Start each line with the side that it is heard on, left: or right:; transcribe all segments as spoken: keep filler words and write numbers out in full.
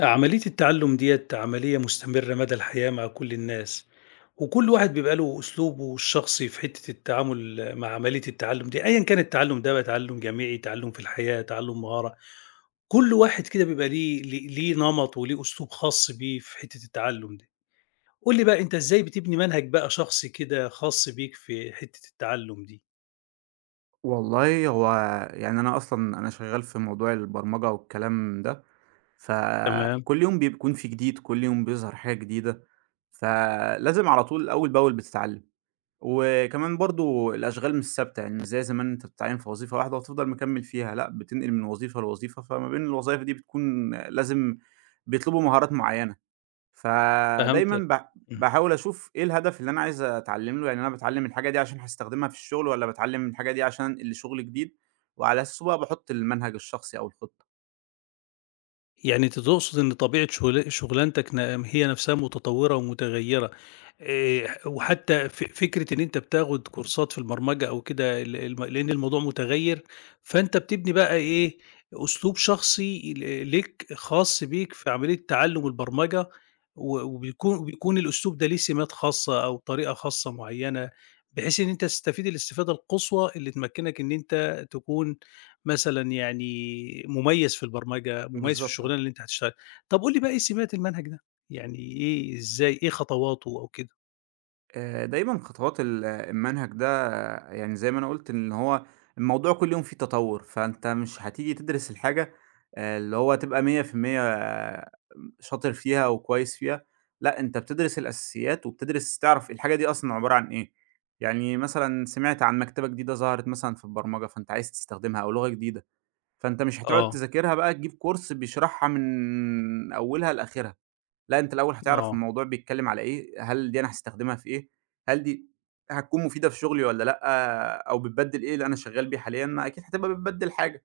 left: عملية التعلم ديّة عملية مستمرة مدى الحياة مع كل الناس، وكل واحد بيبقى له أسلوبه الشخصي في حتّة التعامل مع عملية التعلم دي، أيًا كان التعلم ده بقى تعلم جامعي، تعلم في الحياة، تعلم مهارة، كل واحد كده بيبقى ليه ليه ليه نمط وليه أسلوب خاص بيه في حتّة التعلم دي. قُل لي بقى أنت إزاي بتبني منهج بقى شخصي كده خاص بيك في حتّة التعلم دي؟
right: والله هو يعني أنا أصلًا أنا شغّال في موضوع البرمجة والكلام ده،
left: تمام،
right: فكل يوم بيكون في جديد، كل يوم بيظهر حاجة جديدة، فلازم على طول أول بأول بتتعلّم، وكمان برضه الأشغال مش ثابتة، يعني مش زي زمان أنت بتتعيّن في وظيفة واحدة وتفضل مكمّل فيها، لأ بتنقل من وظيفة لوظيفة، فما بين الوظايف دي بتكون لازم بيطلبوا مهارات معيّنة. فدايمًا
left: فهمتك.
right: باح باحاول أشوف إيه الهدف اللي أنا عايز أتعلّم له، يعني أنا باتعلّم الحاجة دي عشان هاستخدمها في الشغل والّا باتعلّم الحاجة دي عشان أنقل لشغل جديد، وعلى أساسه بقى باحُط المنهج الشخصي أو الخطة.
left: يعني أنت تقصد إن طبيعة شغل شغلانتك ن هي نفسها متطورة ومتغيرة، آآ وحتى ف فكرة إن أنت بتاخد كورسات في البرمجة أو كده ال الم لأن الموضوع متغير، فأنت بتبني بقى إيه، أسلوب شخصي ل ليك خاص بيك في عملية تعلم البرمجة، و وبيكون وبيكون الأسلوب ده ليه سمات خاصة أو طريقة خاصة معينة، بحيث إن أنت تستفيد الاستفادة القصوى اللي تمكنك إن أنت تكون مثلًا يعني مميز في البرمجة، مميز في
right: بالضبط آه.
left: الشغلانة اللي أنت هتشتغلها. طب قُل لي بقى إيه سمات المنهج ده؟ يعني إيه إزاي إيه خطواته أو كده؟
right: آآ دايمًا خطوات ال المنهج ده آه، يعني زي ما أنا قُلت إن هو الموضوع كل يوم فيه تطوُّر، فأنت مش هتيجي تدرس الحاجة آآ اللي هو تبقى مية في المية شاطر فيها أو كويس فيها، لأ أنت بتدرس الأساسيات وبتدرس تعرف الحاجة دي أصلًا عبارة عن إيه. يعني مثلًا سمعت عن مكتبة جديدة ظهرت مثلًا في البرمجة، فأنت عايز تستخدمها أو لغة جديدة، فأنت مش هتقعد
left: آه،
right: تذاكرها بقى تجيب كورس بيشرحها من أولها لآخرها، لأ أنت الأول هتعرف
left: آه.
right: الموضوع بيتكلم على إيه، هل دي أنا هاستخدمها في إيه، هل دي هتكون مفيدة في شغلي والّا لأ، أو بتبدِّل إيه اللي أنا شغال بيه حاليًا، ما أكيد هتبقى بتبدِّل حاجة.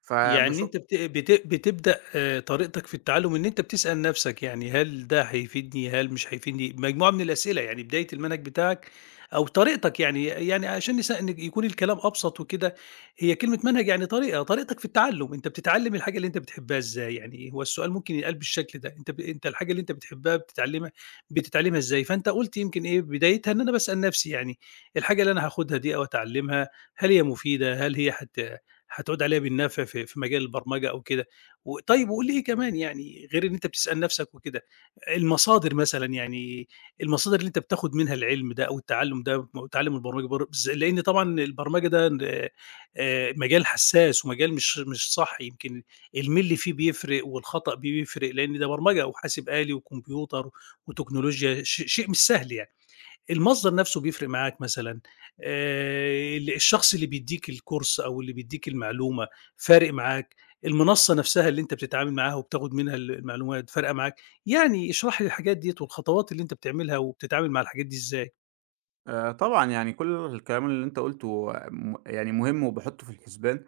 right: فباش
left: يعني أنت بت بت بتبدأ آآ طريقتك في التعلُّم إن أنت بتسأل نَفْسك يعني هل ده هيفيدني، هل مش هيفيدني؟ مجموعة من الأسئلة، يعني بداية المنهج بتاعك أو طريقتك يعني يعني عشان نس إن يكون الكلام أبسط وكده، هي كلمة منهج يعني طريقة، طريقتك في التعلُّم، أنت بتتعلِّم الحاجة اللي أنت بتحبها إزاي؟ يعني هو السؤال ممكن يتقال بالشكل ده، أنت ب أنت الحاجة اللي أنت بتحبها بتتعلِّمها بتتعلِّمها إزاي؟ فأنت قُلت يمكن إيه، بدايتها إن أنا باسأل نَفْسي يعني الحاجة اللي أنا هاخُدها دي أو أتعلِّمها، هل هي مفيدة، هل هي هت هتعود عليها بالنفع في في مجال البرمجة أو كده. وطيب وقُل لي إيه كمان يعني غير إن أنت بتسأل نفسك وكده، المصادر مثلًا يعني المصادر اللي أنت بتاخد منها العلم ده أو التعلُّم ده م تعلُّم البرمجة بر بز لإن طبعًا البرمجة ده ن آآ مجال حساس ومجال مش مش صح يمكن المِلّ فيه بيفرق والخطأ بيفرق، لإن ده برمجة وحاسب آلي وكمبيوتر وتكنولوجيا ش شيء مش سهل يعني. المصدر نفسه بيفرق معاك مثلًا، آآ ال الشخص اللي بيدّيك الcourse أو اللي بيدّيك المعلومة فارق معاك، المنصة نفسها اللي أنت بتتعامل معاها وبتاخد منها ال المعلومات فارقة معاك، يعني اشرح لي الحاجات ديّة والخطوات اللي أنت بتعملها وبتتعامل مع الحاجات دي إزاي،
right: آآ طبعًا، يعني كل الكلام اللي أنت قُلته م يعني مهم وباحطّه في الحسبان،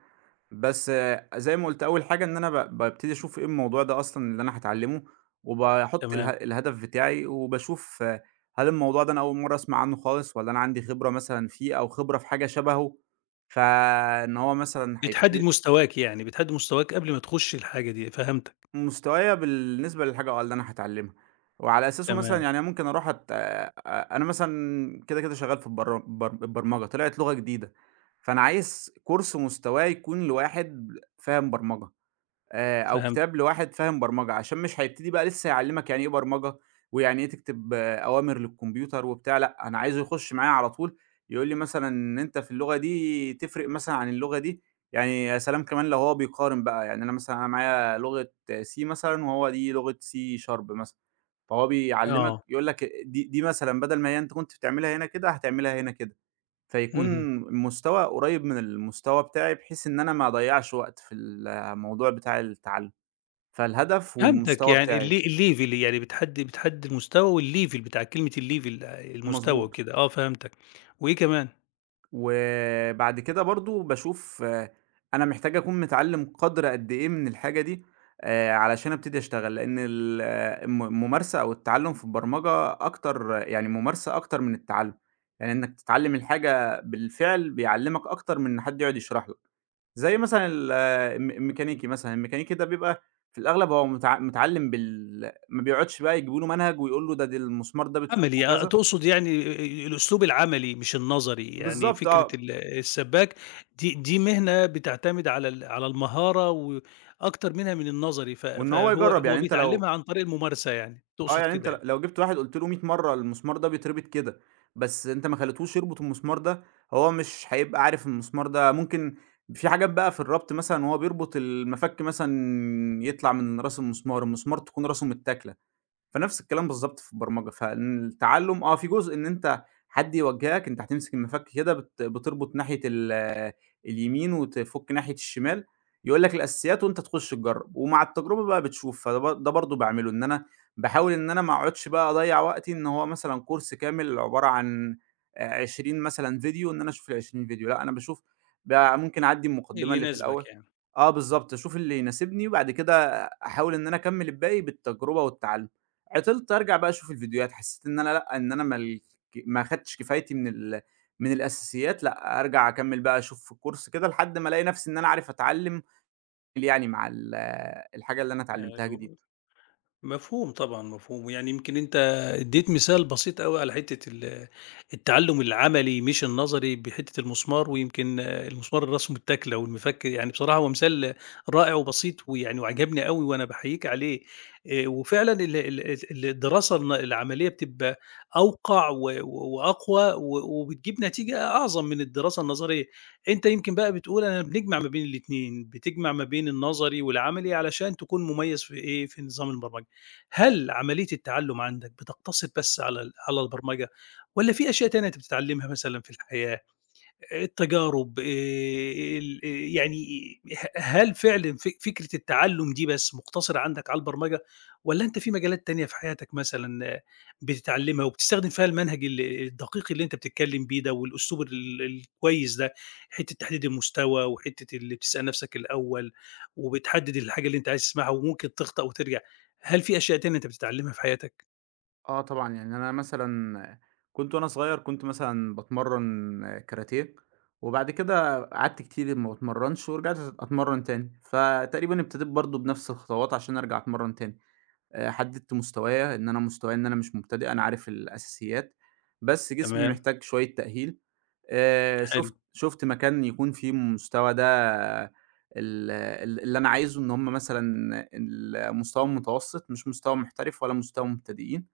right: بس آه، زي ما قُلت أول حاجة إن أنا ب بابتدي أشوف إيه الموضوع ده أصلًا اللي أنا هاتعلّمه، وباحُط اله
left: تمام،
right: الهدف بتاعي وباشوف هل الموضوع ده أنا أول مرّة أسمع عنّه خالص والّا أنا عندي خبرة مثلًا فيه أو خبرة في حاجة شبهه، فإن هو مثلًا
left: بتحدد
right: هيبتدي
left: مستواك يعني، بتحدد مستواك قبل ما تخش الحاجة دي، فهمتك،
right: مستوايا بالنسبة للحاجة آه، اللي أنا هاتعلمها، وعلى أساسه مثلًا
left: تمام،
right: يعني أنا ممكن أروح أت آآ أنا مثلًا كده، كده شغال في البر بر البرمجة، طلعت لغة جديدة، فأنا عايز كورس مستواه يكون لواحد فاهم برمجة. آآ، أو
left: فهمتك،
right: كتاب لواحد فاهم برمجة، عشان مش هيبتدي بقى لسه يعلّمك يعني إيه برمجة، ويعني إيه تكتب آه، أوامر للكمبيوتر وبتاع، لأ، أنا عايزه يخش معايا على طول، يقول لي مثلًا إن أنت في اللغة دي تفرق مثلًا عن اللغة دي، يعني يا سلام كمان لو هو بيقارن بقى، يعني أنا مثلًا أنا معايا لغة C مثلًا وهو دي لغة C sharp مثلًا، فهو بيعلّمك
left: آه،
right: يقول لك دي دي مثلًا بدل ما هي أنت كنت بتعملها هنا كده، هتعملها هنا كده. فيكون
left: اهم،
right: مستوى قريب من المستوى بتاعي، بحيث إن أنا ما أضيّعش وقت في الموضوع بتاع التعلُّم، فالهدف
left: فهمتك
right: والمستوى
left: يعني
right: بتاعي،
left: الل الlevel يعني بتحدد بتحدد المستوى والlevel بتاع كلمة الlevel المستوى
right: مضبوط.
left: وكده، آه فهمتك، وإيه كمان؟
right: وبعد كده برضه باشوف أنا محتاج أكون متعلِّم قدْر قد إيه من الحاجة دي آآ علشان أبتدي أشتغل، لإن ال آه، الم الممارسة أو التعلُّم في البرمجة أكتر يعني ممارسة أكتر من التعلُّم، يعني إنّك تتعلِّم الحاجة بالفعل بيعلِّمك أكتر من إن حد يقعد يشرح لك. زي مثلًا ال الم الميكانيكي مثلًا، الميكانيكي ده بيبقى في الأغلب هو متع متعلّم بال ما بيقعدش بقى يجيبوا له منهج ويقول له ده دي المسمار ده بتفكه
left: عملي، آه،
right: كذا
left: تقصد يعني الأسلوب العملي مش النظري، يعني
right: بالضبط
left: فكرة
right: آه،
left: ال السباك دي دي مهنة بتعتمد على ال على المهارة وأكتر منها من النظري، ف
right: وإن هو
left: فهو
right: يجرّب،
left: هو
right: يعني أنت لو
left: بيتعلمها عن طريق الممارسة يعني،
right: آه،
left: تقصد
right: يعني أنت
left: كده
right: ل
left: يعني،
right: لو جِبت واحد قُلت له 100 مرّة المسمار ده بيتربط كده، بس أنت ما خليتهوش يربط المسمار ده، هو مش هيبقى عارف المسمار ده ممكن في حاجات بقى في الربط مثلًا وهو بيربط المَفَك مثلًا يطلع من راس المسمار، المسمار تكون راسه متاكلة. فنفس الكلام بالضبط في البرمجة، فالتعلُّم آه، في جزء إن أنت حد يوجّهك، أنت هتمسك المفك كده بت بتربط ناحية ال اليمين وتفُك ناحية الشمال، يقول لك الأساسيات وأنت تخُش تجرّب، ومع التجربة بقى بتشوف، فده ب ده برضه باعمله، إن أنا باحاول إن أنا ما أقعُدش بقى أضيّع وقتي إن هو مثلًا كورس كامل عبارة عن آآ عشرين فيديو مثلًا فيديو إن أنا أشوف العشرين فيديو، لأ، أنا باشوف ب ممكن أعدّي المقدمة
left: اللي
right: اللي في
left: يناسبك
right: الأول
left: يعني،
right: آه بالضبط، أشوف اللي يناسبني وبعد كده أحاول إن أنا أكمّل الباقي بالتجربة والتعلُّم. عطلت أرجع بقى أشوف الفيديوهات، حسيت إن أنا لأ، إن أنا مل ما خدتش كفايتي من ال من الأساسيات، لأ، أرجع أكمّل بقى أشوف في الكورس كده لحد ما ألاقي نفسي إن أنا عارف أتعلّم يعني مع ال الحاجة اللي أنا اتعلّمتها
left: حلو.
right: جديد.
left: مفهوم طبعًا، مفهوم، ويعني يمكن أنت ادّيت مثال بسيط أوي على حتّة ال التعلُّم العملي مش النظري بحتّة المسمار، ويمكن آه، المسمار الرسم التَّكلة والمفك، يعني بصراحة هو مثال رائع وبسيط ويعني وعجبني أوي وأنا باحييك عليه، آآ وفعلًا ال ال ال الدراسة الن العملية بتبقى أوقع و و وأقوى و وبتجيب نتيجة أعظم من الدراسة النظرية، أنت يمكن بقى بتقول أنا بنجمع ما بين الاتنين، بتجمع ما بين النظري والعملي علشان تكون مميّز في إيه، في نظام البرمجة. هل عملية التعلم عندك بتقتصر بس على ال على البرمجة والّا في أشياء تانية أنت بتتعلمها مثلًا في الحياة؟ التجارب آآ ال آآ يعني ه هل فعلًا ف فكرة التعلُّم دي بس مقتصرة عندك على البرمجة والّا أنت في مجالات تانية في حياتك مثلًا آه، بتتعلّمها وبتستخدم فيها المنهج ال الدقيق اللي أنت بتتكلّم بيه ده والأسلوب ال الكويس ده، حتّة تحديد المستوى وحتّة اللي بتسأل نَفْسك الأول وبتحدّد الحاجة اللي أنت عايز تسمعها وممكن تخطأ وترجع، هل في أشياء تانية أنت بتتعلّمها في حياتك؟
right: آه طبعًا، يعني أنا مثلًا كنت وأنا صغير كنت مثلًا باتمرّن كاراتيه، وبعد كده قعدت كتير ما باتمرّنش ورجعت أتمرّن تاني، فتقريبًا ابتديت برضه بنفس الخطوات عشان أرجع أتمرّن تاني. آآ حددت مستوايا، إن أنا مستوايا إن أنا مش مبتدئ، أنا عارف الأساسيات، بس جسمي
left: تمام،
right: محتاج شوية تأهيل. آآ
left: حلو،
right: شُفت شُفت مكان يكون فيه المستوى ده ال ال اللي أنا عايزه، إن هم مثلًا المستوى المتوسط، مش مستوى محترف ولا مستوى مبتدئين.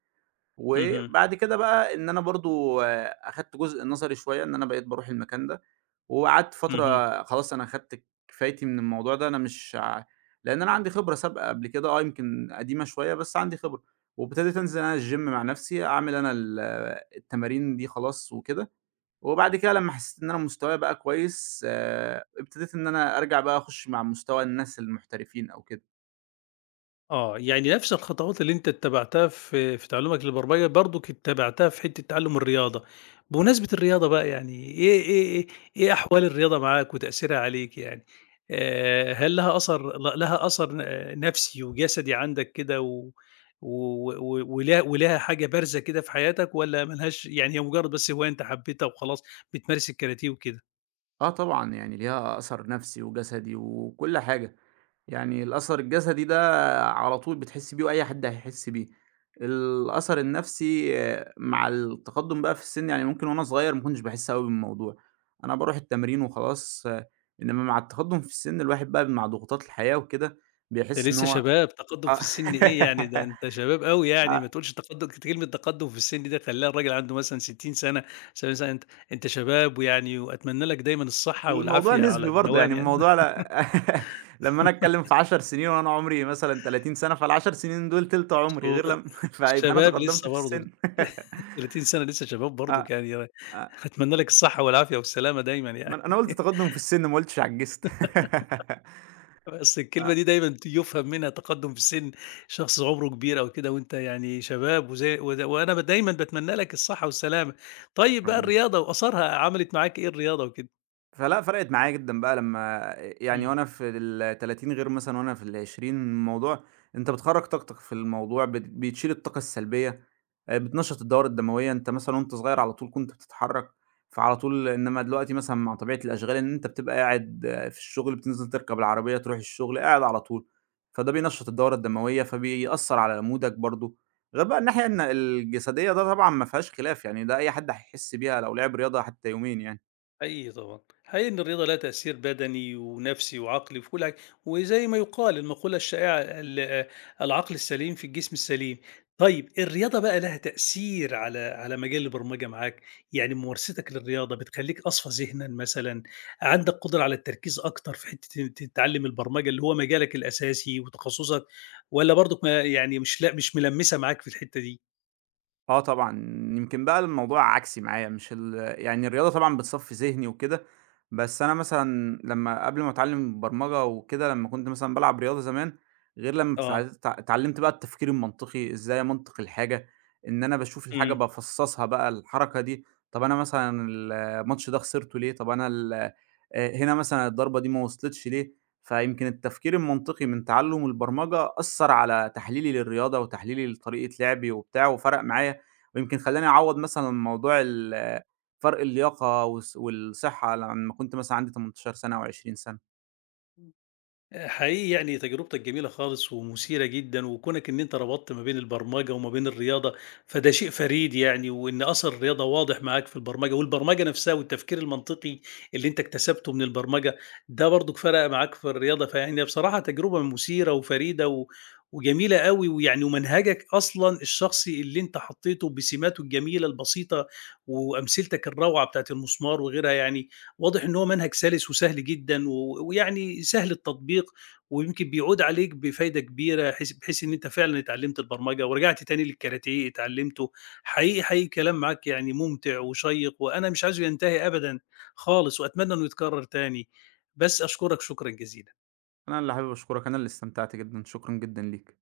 left: اهم،
right: وبعد كده بقى إن أنا برضه أخدت جزء نظري شوية، إن أنا بقيت باروح المكان ده، وقعدت
left: اهم.
right: فترة خلاص أنا أخدت كفايتي من الموضوع ده، أنا مش ع لإن أنا عندي خبرة سابقة قبل كده آه، يمكن قديمة شوية بس عندي خبرة، وابتديت أنزل أنا الgym مع نفسي، أعمل أنا ال التمارين دي خلاص وكده، وبعد كده لمّا حسيت إن أنا مستوايا بقى كويس آآ، ابتديت إن أنا أرجع بقى أخش مع مستوى الناس المحترفين أو كده.
left: آه، يعني نفس الخطوات اللي أنت اتّبعتها في في تعلُّمك للبرمجة برضُك اتّبعتها في حتّة تعلُّم الرياضة، بمناسبة الرياضة بقى يعني إيه إيه إيه إيه أحوال الرياضة معاك وتأثيرها عليك يعني؟ آآ هل لها أثر ل لها أثر ن نَفْسي وجسدي عندك كده و و و ولا ولها حاجة بارزة كده في حياتك والّا ما لهاش يعني هي مجرّد بس هواية أنت حبّيتها وخلاص بتمارس الكاراتيه وكده؟
right: آه طبعًا، يعني ليها أثر نفسي وجسدي وكل حاجة، يعني الأثر الجسدي ده على طول بتحسّي بيه وأي حد هيحس بيه، الأثر النفسي آه، مع التقدُّم بقى في السِن، يعني ممكن وأنا صغير ما كنتش باحس أوي بالموضوع، أنا باروح التمرين وخلاص، آه، إنّما مع التقدُّم في السِن الواحد بقى مع ضغوطات الحياة وكده
left: ده
right: بيحس إن
left: لسه
right: هو
left: شباب، تقدُّم في
right: آه
left: السِن إيه يعني، ده أنت شباب أوي يعني، ما تقولش تقدُّم كلمة تقدُّم في السِن دي خلّيها الراجل عنده مثلًا ستين سَنة، سبعين سَنة، أنت أنت شباب ويعني وأتمنى لك دايمًا الصحة
right: الموضوع
left: والعافية على
right: نسبي برضه، يعني
left: الدوام يعني.
right: الموضوع لا لمّا أنا أتكلّم في 10 سنين وأنا عُمري مثلًا 30 سَنة، فالعشر سنين دول تِلت عُمري،
left: سو
right: غير
left: أ
right: لمّا فيبقى أنا
left: شباب
right: تقدّمت
left: لسه
right: في
left: برضُك
right: السِن.
left: ثلاثين سَنة لسه شباب
right: آه،
left: برضُك يعني
right: آه،
left: أتمنى لك الصحة والعافية والسلامة دايمًا
right: ما أنا
left: يعني.
right: أنا قُلت تقدُّم في السِن، ما قُلتش عجّزت.
left: أصل الكلمة دي دايمًا ت يُفهم منها تقدُّم في السِن، شخص عُمره كبير أو كده وأنت يعني شباب وزي ود وأنا ب دايمًا باتمنّى لك الصحة والسلامة. طيب بقى
right: ربنا
left: الرياضة وآثارها عملت معاك إيه الرياضة وكده؟
right: فلأ، فرقِت معايا جدًا بقى لمّا يعني
left: إمم.
right: وأنا في التلاتين غير مثلًا وأنا في العشرين الموضوع أنت بتخرّج طاقتك في الموضوع، بت بتشيل الطاقة السلبية، آآ، بتنشّط الدورة الدموية، أنت مثلًا وأنت صغير على طول كنت بتتحرك، فعلى طول إنما دلوقتي مثلًا مع طبيعة الأشغال إن أنت بتبقى قاعد آه، في الشغل، بتنزل تركب العربية تروح الشغل، قاعد على طول، فده بينشّط الدورة الدموية، فبيأثّر على مودك برضه، غير بقى الناحية إن الجسدية ده طبعًا ما فيهاش خلاف يعني ده أي حد هيحس بيها لو لعب رياضة حتى يومين يعني.
left: حقيقي طبعًا. حقيقي إن الرياضة لها تأثير بدني ونفسي وعقلي وفي كل حاجة، وزي ما يُقال المقولة الشائعة ال آه، العقل السليم في الجسم السليم. طيب الرياضة بقى لها تأثير على على مجال البرمجة معاك، يعني ممارستك للرياضة بتخلّيك أصفى ذهنًا مثلًا، عندك قدرة على التركيز أكتر في حتة إن ت تتعلم البرمجة اللي هو مجالك الأساسي وتخصصك، والّا برضك ما يعني مش لا مش ملمّسة معاك في الحتة دي؟
right: آه طبعًا، يمكن بقى الموضوع عكسي معايا مش ال يعني الرياضة طبعًا بتصفّي ذهني وكده، بس أنا مثلًا لمّا قبل ما أتعلّم برمجة وكده لمّا كنت مثلًا بالعب رياضة زمان، غير لمّا اتع
left: آه.
right: ت اتعلّمت بقى التفكير المنطقي، إزاي أمنطق الحاجة، إن أنا باشوف الحاجة
left: إمم.
right: بافصّصها بقى الحركة دي، طَب أنا مثلًا الماتش ده خسرته ليه، طَب أنا ال آآ هنا مثلًا الضربة دي ما وصلتش ليه، فيمكن التفكير المنطقي من تعلُّم البرمجة أثّر على تحليلي للرياضة وتحليلي لطريقة لعبي وبتاع وفرق معايا ويمكن خلّاني أعوّض مثلًا موضوع ال فرق اللياقة والص والصحة لمّا كنت مثلًا عندي 18 سنة أو 20 سنة.
left: آه، حقيقي يعني تجربتك جميلة خالص ومثيرة جدًا، وكونك إن أنت ربطت ما بين البرمجة وما بين الرياضة، فده شيء فريد يعني، وإن أثر الرياضة واضح معاك في البرمجة، والبرمجة نفسها والتفكير المنطقي اللي أنت اكتسبته من البرمجة، ده برضك فرق معاك في الرياضة، فيعني بصراحة تجربة مثيرة وفريدة و وجميلة أوي، ويعني ومنهجك أصلًا الشخصي اللي أنت حطيته بسماته الجميلة البسيطة وأمثلتك الروعة بتاعة المسمار وغيرها يعني واضح إن هو منهج سَلِس وسهل جدًا و ويعني سهل التطبيق، ويمكن بيعود عليك بفايدة كبيرة حيث بحيث إن أنت فعلًا اتعلمت البرمجة ورجعت تاني للكاراتيه اتعلمته. حقيقي، حقيقي الكلام معاك يعني ممتع وشيّق، وأنا مش عايزه ينتهي أبدًا خالص، وأتمنى إنه يتكرر تاني. بس أشكرك شكرًا جزيلًا.
right: أنا اللي حابب أشكرك، أنا اللي استمتعت جدًا، شكرًا جدًا ليك.